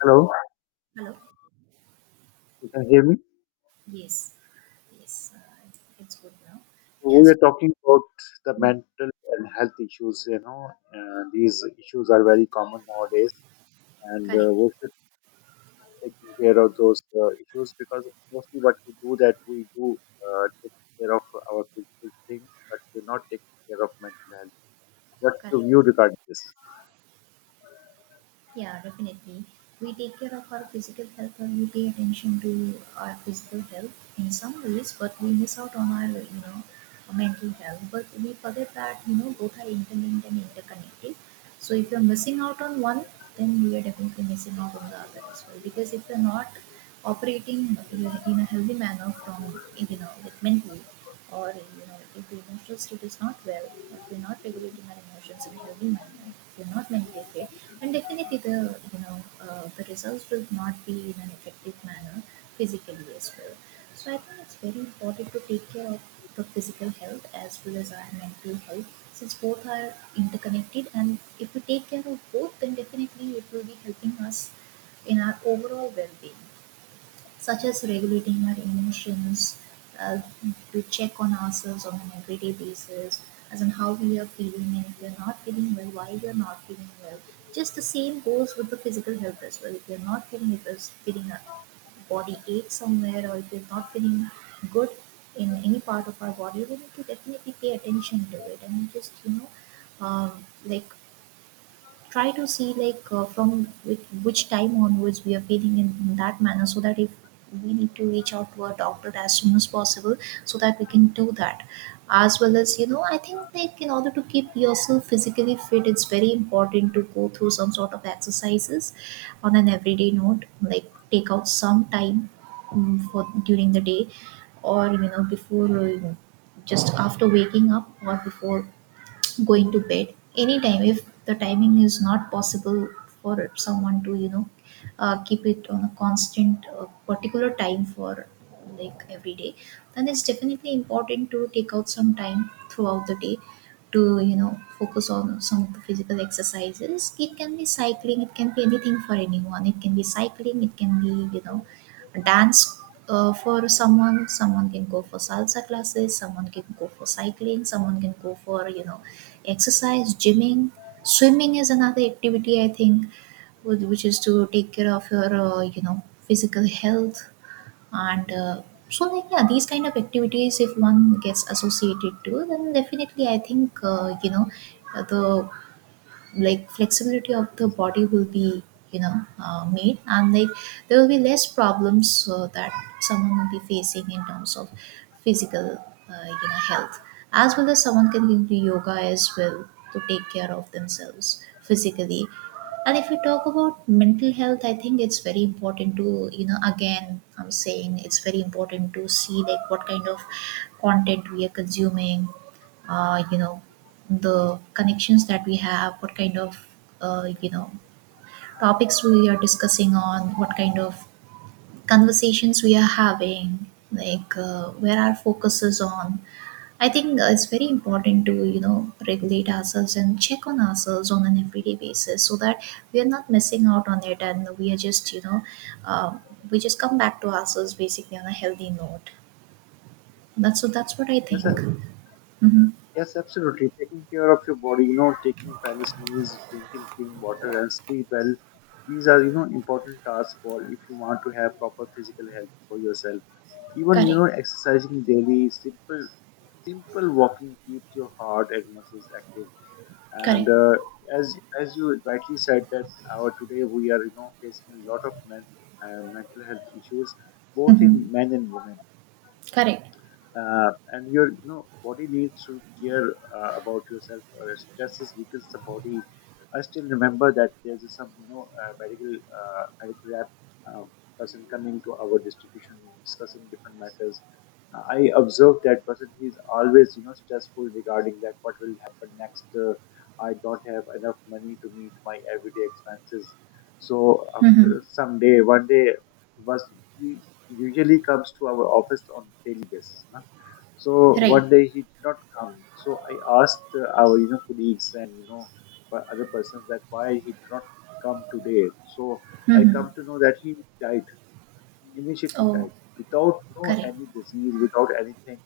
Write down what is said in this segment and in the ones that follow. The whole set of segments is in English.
Hello, Hello. you can hear me? Yes. Yes. It's good now. So Yeah. we So are talking about the mental and health issues. These issues are very common nowadays, and correct. We should take care of those issues because mostly what we do that we do take care of our physical things, but we're not taking care of mental health. What's your Correct. view regarding this? Yeah, definitely. We take care of our physical health, or we pay attention to our physical health in some ways, but we miss out on our, mental health. But we forget that, both are interlinked and interconnected. So if you're missing out on one, then you are definitely missing out on the other as well. Because if you're not operating in a healthy manner from, like mentally, or, you know, if the emotional state is not well, if you're not regulating our emotions in a healthy manner, if you're not mentally fit, and definitely the you know the results will not be in an effective manner physically as well. So I think it's very important to take care of the physical health as well as our mental health, since both are interconnected, and if we take care of both, then definitely it will be helping us in our overall well-being, such as regulating our emotions. Uh, to check on ourselves on an everyday basis, as in how we are feeling, and if we are not feeling well, why we are not feeling well. Just the same goes with the physical health as well. If we are not feeling, if we are feeling a body ache somewhere, or if we are not feeling good in any part of our body, we need to definitely pay attention to it and just you know like try to see from which time onwards we are feeling in that manner, so that if we need to reach out to a doctor as soon as possible, so that we can do that. As well as, I think, like, in order to keep yourself physically fit, it's very important to go through some sort of exercises on an everyday note, like take out some time for during the day, or you know before just after waking up or before going to bed. Anytime, if the timing is not possible for someone to keep it on a constant particular time for like every day, then it's definitely important to take out some time throughout the day to, you know, focus on some of the physical exercises. It can be cycling, it can be anything for anyone. It can be cycling, it can be, you know, dance. For someone can go for salsa classes, someone can go for cycling, someone can go for, you know, exercise, gymming, swimming is another activity, I think, which is to take care of your physical health. And uh, so like, yeah, these kind of activities, if one gets associated to, then definitely I think, the like flexibility of the body will be, made, and like there will be less problems that someone will be facing in terms of physical health. As well as someone can do yoga as well to take care of themselves physically. And if we talk about mental health, I think it's very important to, you know, again, I'm saying, it's very important to see like what kind of content we are consuming, uh, you know the connections that we have, what kind of uh, you know topics we are discussing on, what kind of conversations we are having, where our focus is on. I think it's very important to, you know, regulate ourselves and check on ourselves on an everyday basis, so that we are not missing out on it, and we are just uh, we just come back to ourselves, basically, on a healthy note. That's what I Yes, think. sir. Mm-hmm. Yes, absolutely. Taking care of your body, you know, taking balanced meals, drinking clean water, and sleep well. These are, you know, important tasks for if you want to have proper physical health for yourself. Even, you Correct. know, exercising daily, simple walking keeps your heart and muscles active. And Correct. as you rightly said that our today we are, you know, facing a lot of mental health issues, both Mm-hmm. in men and women Correct. And your you know body needs to care about yourself, stresses weakens the body. I still remember that there's some medical medical rep, uh, person coming to our distribution, discussing different matters. I observed that person he's always you know stressful regarding that what will happen next. I don't have enough money to meet my everyday expenses. So Mm-hmm. after some day, 1 day was he usually comes to our office on daily basis. So Right. 1 day he did not come. So I asked our you know colleagues and other persons that why he did not come today. So I Mhm. come to know that he died. He immediately Oh, died without you know correct. any disease, without anything.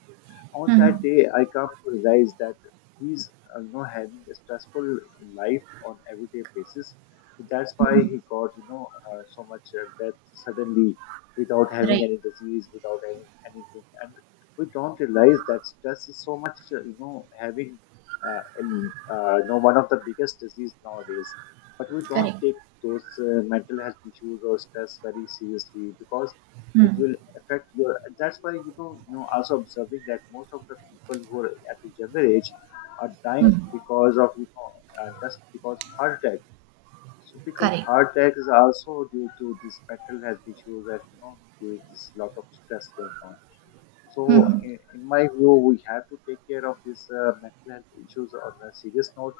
On that Mhm. day, I come to realize that he's you know having a stressful life on everyday basis. So that's why Mhm. he got you know so much death suddenly without having Right. any disease, without having anything. And we don't realize that stress is so much you know having you know one of the biggest disease nowadays, but we Correct. don't take those mental health issues or stress very seriously because it Mhm. will affect your that's why you know also observing that most of the people who are at a younger age are dying Mhm. because of you know just because of heart attack. So because Correct. heart attack is also due to this mental health issues and you know due to this lot of stress going on. So, Mhm. In my view, we have to take care of these mental health issues on a serious note.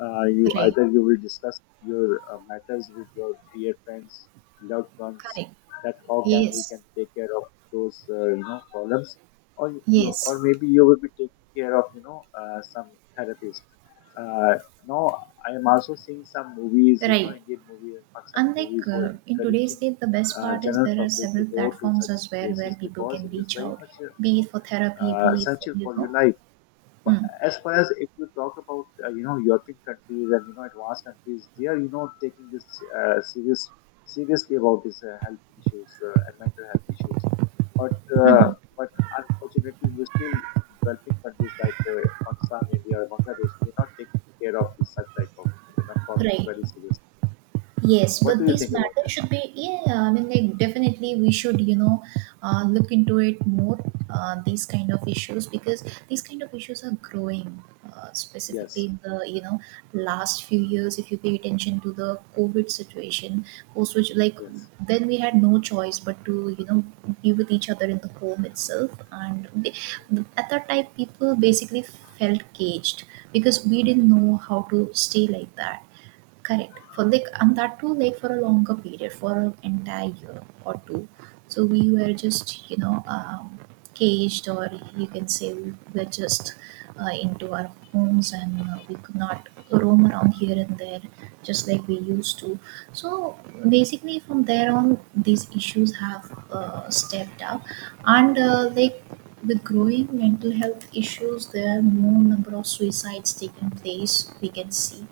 You Right. either you will discuss your matters with your dear friends, loved ones, Correct. that how can we Yes. can take care of those you know problems, or or Yes. maybe you will be taking care of you know some therapist. Uh, Now I am also seeing some movies, you know, Right. Indian movies and Pakistani And movies who are in today's encouraging day, the best part is general there are public to several go to platforms such as well where places people because can it is reach very out, much you be know it for therapy, be it for, essential you for your know. life. But Mm. as far as if you talk about you know European countries and you know advanced countries, they are you know taking this uh, serious seriously about these health issues and mental health issues. But uh, Mhm. but unfortunately, we still in developing countries like Pakistan, India, or Bangladesh, we're not taking care of these such type of you know problems Right. very seriously. Yes, What but do you these think about matters this? should be, yeah, I mean, like, definitely we should, you know, look into it more, these kind of issues, because these kind of issues are growing, specifically Yes, in the, you know, last few years. If you pay attention to the COVID situation, post which, like, yes. then we had no choice but to, you know, be with each other in the home itself. And they, at that time, people basically felt caged, because we didn't know how to stay like that. Correct. For like, and that too, like, for a longer period, for an entire year or two. So we were just, caged, or you can say we were just into our homes, and we could not roam around here and there just like we used to. So basically, from there on, these issues have stepped up, and like, with growing mental health issues, there are more number of suicides taking place, we can see,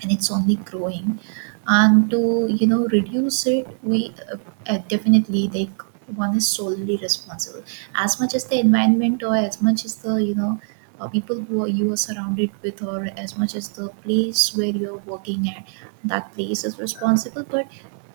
and it's only growing. And to, you know, reduce it, we uh, definitely, like, one is solely responsible as much as the environment, or as much as the, people who are, you are surrounded with, or as much as the place where you're working at, that place is responsible. But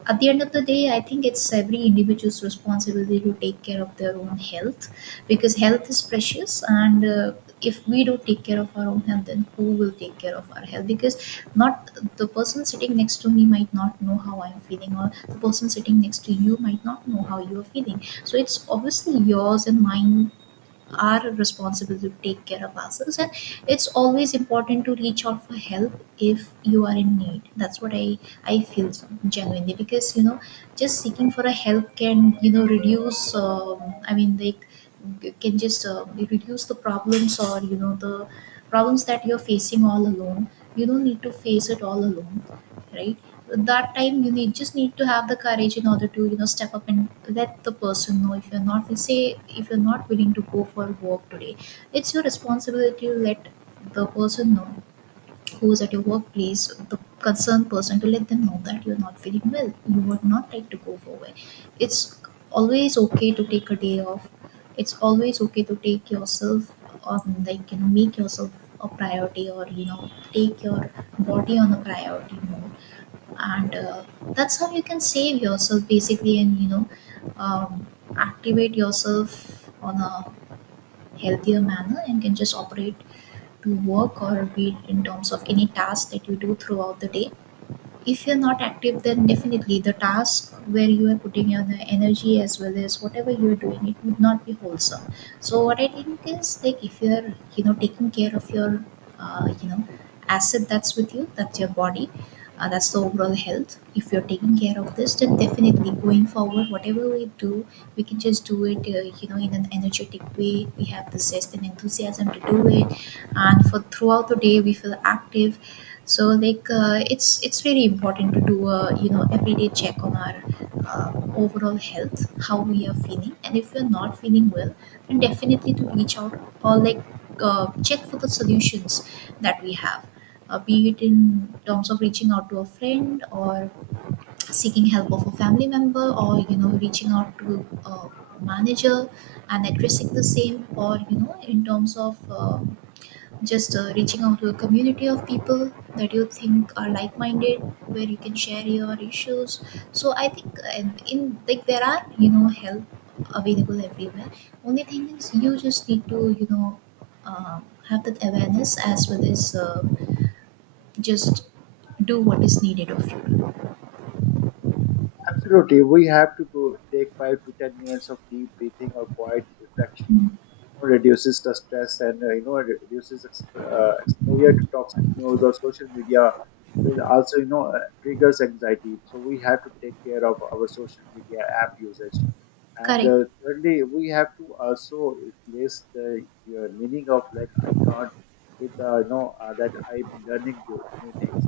at the end of the day, I think it's every individual's responsibility to take care of their own health, because health is precious. And if we don't take care of our own health, then who will take care of our health? Because not, the person sitting next to me might not know how I'm feeling, or the person sitting next to you might not know how you're feeling. So it's obviously yours and mine are responsible to take care of ourselves. And it's always important to reach out for help if you are in need. That's what I feel, genuinely, because, you know, just seeking for a help can, you know, reduce, it can just reduce the problems, or, you know, the problems that you're facing all alone. You don't need to face it all alone, right? That time you need, just need to have the courage in order to, you know, step up and let the person know. If you're not, say, if you're not willing to go for work today, it's your responsibility to let the person know, who is at your workplace, the concerned person, to let them know that you're not feeling well, you would not like to go for work. It's always okay to take a day off. It's always okay to take yourself on, like, you know, make yourself a priority, or, you know, take your body on a priority mode. And that's how you can save yourself, basically, and, um, activate yourself on a healthier manner, and can just operate to work, or be it in terms of any task that you do throughout the day. If you're not active, then definitely the task where you are putting your energy, as well as whatever you're doing, it would not be wholesome. So what I think is, like, if you're, you know, taking care of your uh, you know asset that's with you, that's your body, that's the overall health, if you're taking care of this, then definitely going forward, whatever we do, we can just do it, you know, in an energetic way. We have the zest and enthusiasm to do it, and for throughout the day we feel active. So it's very important to do a, you know, everyday check on our overall health, how we are feeling, and if we're not feeling well, then definitely to reach out, or like, check for the solutions that we have, be it in terms of reaching out to a friend, or seeking help of a family member, or, you know, reaching out to a manager and addressing the same, or, you know, in terms of just reaching out to a community of people that you think are like-minded, where you can share your issues. So I think, in like there are, you know, help available everywhere. Only thing is, you just need to, have that awareness, as well as just do what is needed of you. Absolutely. We have to do, take 5 to 10 minutes of deep breathing or quiet reflection. Hmm. Know, reduces the stress and you know reduces exposure to toxic news or social media will also you know triggers anxiety, so we have to take care of our social media app usage. And Correct. Thirdly, we have to also replace the meaning of like I can't with the you know that I'm learning new things.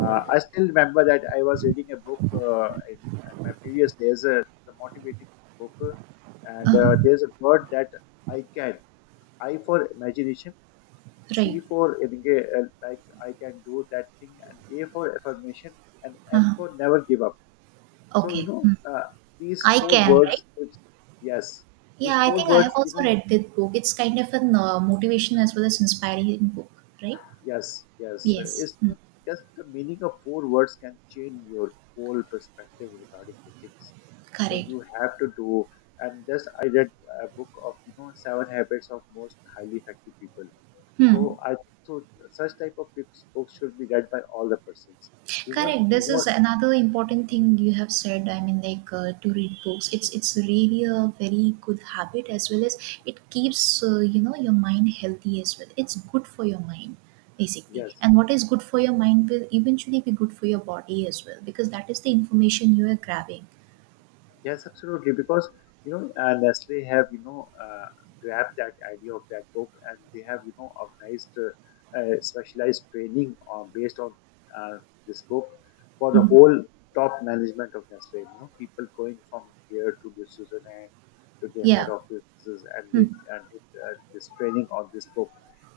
I still remember that I was reading a book, and my previous there's a motivating book, and Uh-huh. there's a word that I can. I for imagination, Right. C for I can do that thing, and A for affirmation, and N Uh-huh. for never give up. So Okay. you know Hmm. uh, these I four can. words Right. gives. Yes, Yeah, these I four think I have words you also know. read that book. It's kind of an motivation as well as inspiring book. Right. Yes, yes. Yes, It's mm, not just the meaning of four words can change your whole perspective regarding the things. So correct. you have to do. And just I read a book of you know 7 habits of most highly effective people. Hmm. So I think so such type of books should be read by all the persons. Even Correct. you This know, is another important thing you have said. I mean, like, to read books. It's really a very good habit, as well as it keeps, you know, your mind healthy as well. It's good for your mind, basically, yes. and what is good for your mind will eventually be good for your body as well, because that is the information you are grabbing. Yes, absolutely. Because you know, Nestle have you know grabbed that idea of that book, and they have you know organized specialized training on based on uh, this book for the Mhm. whole top management of Nestle. You know, people going from here to the Switzerland to their head Yeah. offices, and Hmm. they and it, this training on this book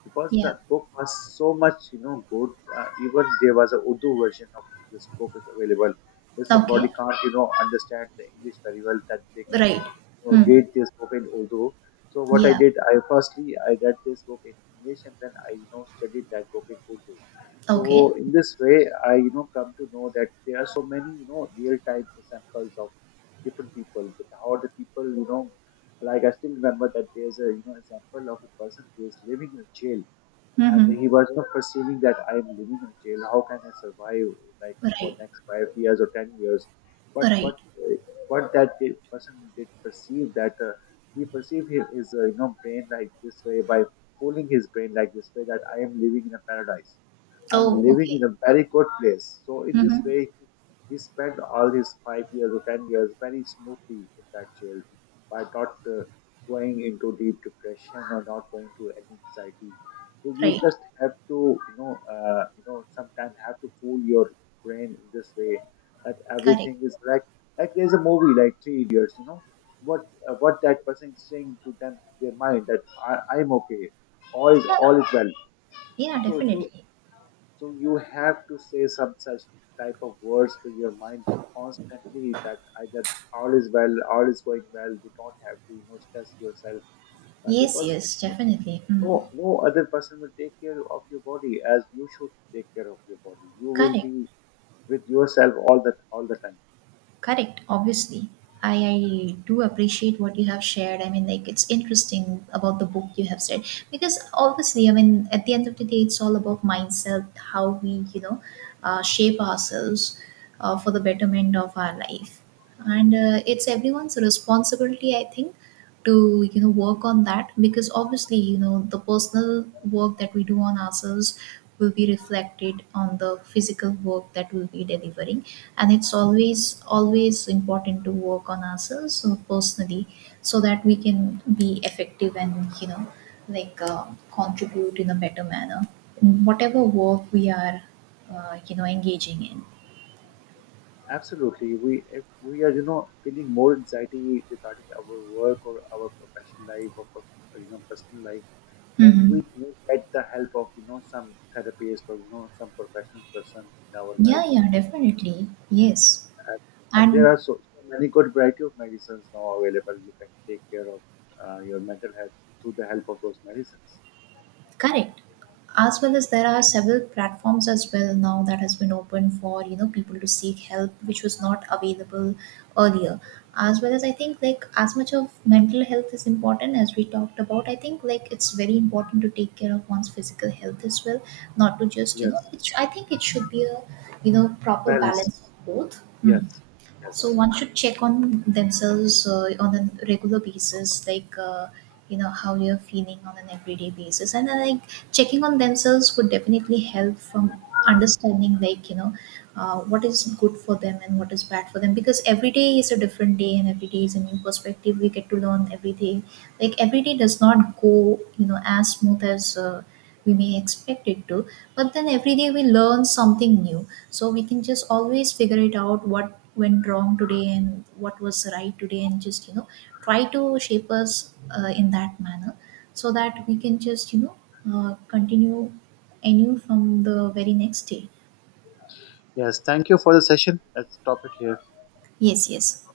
because Yeah. that book was so much you know good. Even there was a Urdu version of this book is available if Okay. somebody can't you know understand the English very well that they can Right. you know Hmm. read this book in Urdu. So what I Yeah. did, I firstly I read this book in English, and then I you know studied that book in Urdu. Okay. So in this way, I you know come to know that there are so many you know real time examples of different people with how the people you know, like I still remember that there's a you know example of a person who is living in a jail, and Mm-hmm. he was not perceiving that I am living in jail. How can I survive like for Right. next 5 years or 10 years? But Right. What that person did perceive that he perceived his you know brain like this way by fooling his brain like this way that I am living in a paradise. I'm Oh, living okay. in a very good place. So in this Mhm. way, he spent all his 5 years or 10 years very smoothly in that jail by not going into deep depression or not going to any anxiety. So you Right. just have to, you know, sometimes have to fool your brain in this way that Correct. everything is like there's a movie like Three Idiots, you know, what what that person is saying to them, their mind that I'm okay, Yeah. all is well. Yeah, So to definitely. so you have to say some such type of words to your mind constantly that either all is well, all is going well. You don't have to, you know, stress yourself Yes, because yes, definitely. Mm. No other person will take care of your body as you should take care of your body. You will Correct. be with yourself all the time. Correct. Obviously. I do appreciate what you have shared. I mean, like, it's interesting about the book you have said. Because obviously, I mean, at the end of the day, it's all about mindset, how we, you know, shape ourselves for the betterment of our life. And it's everyone's responsibility, I think, to, you know, work on that, because obviously, you know, the personal work that we do on ourselves will be reflected on the physical work that we'll be delivering. And it's always, always important to work on ourselves, so personally, so that we can be effective and, you know, like uh, contribute in a better manner in whatever work we are engaging in. Absolutely, we if we are you know feeling more anxiety regarding our work or our professional life or, or you know personal life, then Hmm. we may get the help of you know some therapist or you know some professional person in our life. Yeah, yeah, definitely, yes. And, and there And are so many good variety of medicines now available. You can take care of your mental health through the help of those medicines. correct. As well as there are several platforms as well now that has been open for, you know, people to seek help, which was not available earlier. As well as I think, like, as much of mental health is important as we talked about, I think, like, it's very important to take care of one's physical health as well, not to just, you know. Yes, It's, I think it should be a, you know, proper balance. balance of both. Hmm. Yes, So yes, one should check on themselves on a regular basis, like, you know, how you're feeling on an everyday basis, and then, like, checking on themselves would definitely help from understanding, like, you know, what is good for them and what is bad for them, because every day is a different day and every day is a new perspective we get to learn every day. Like, every day does not go, you know, as smooth as we may expect it to, but then every day we learn something new, so we can just always figure it out what went wrong today and what was right today, and just, you know, try to shape us in that manner, so that we can just, you know, continue anew from the very next day. yes. Thank you for the session. Let's stop it here. Yes, yes.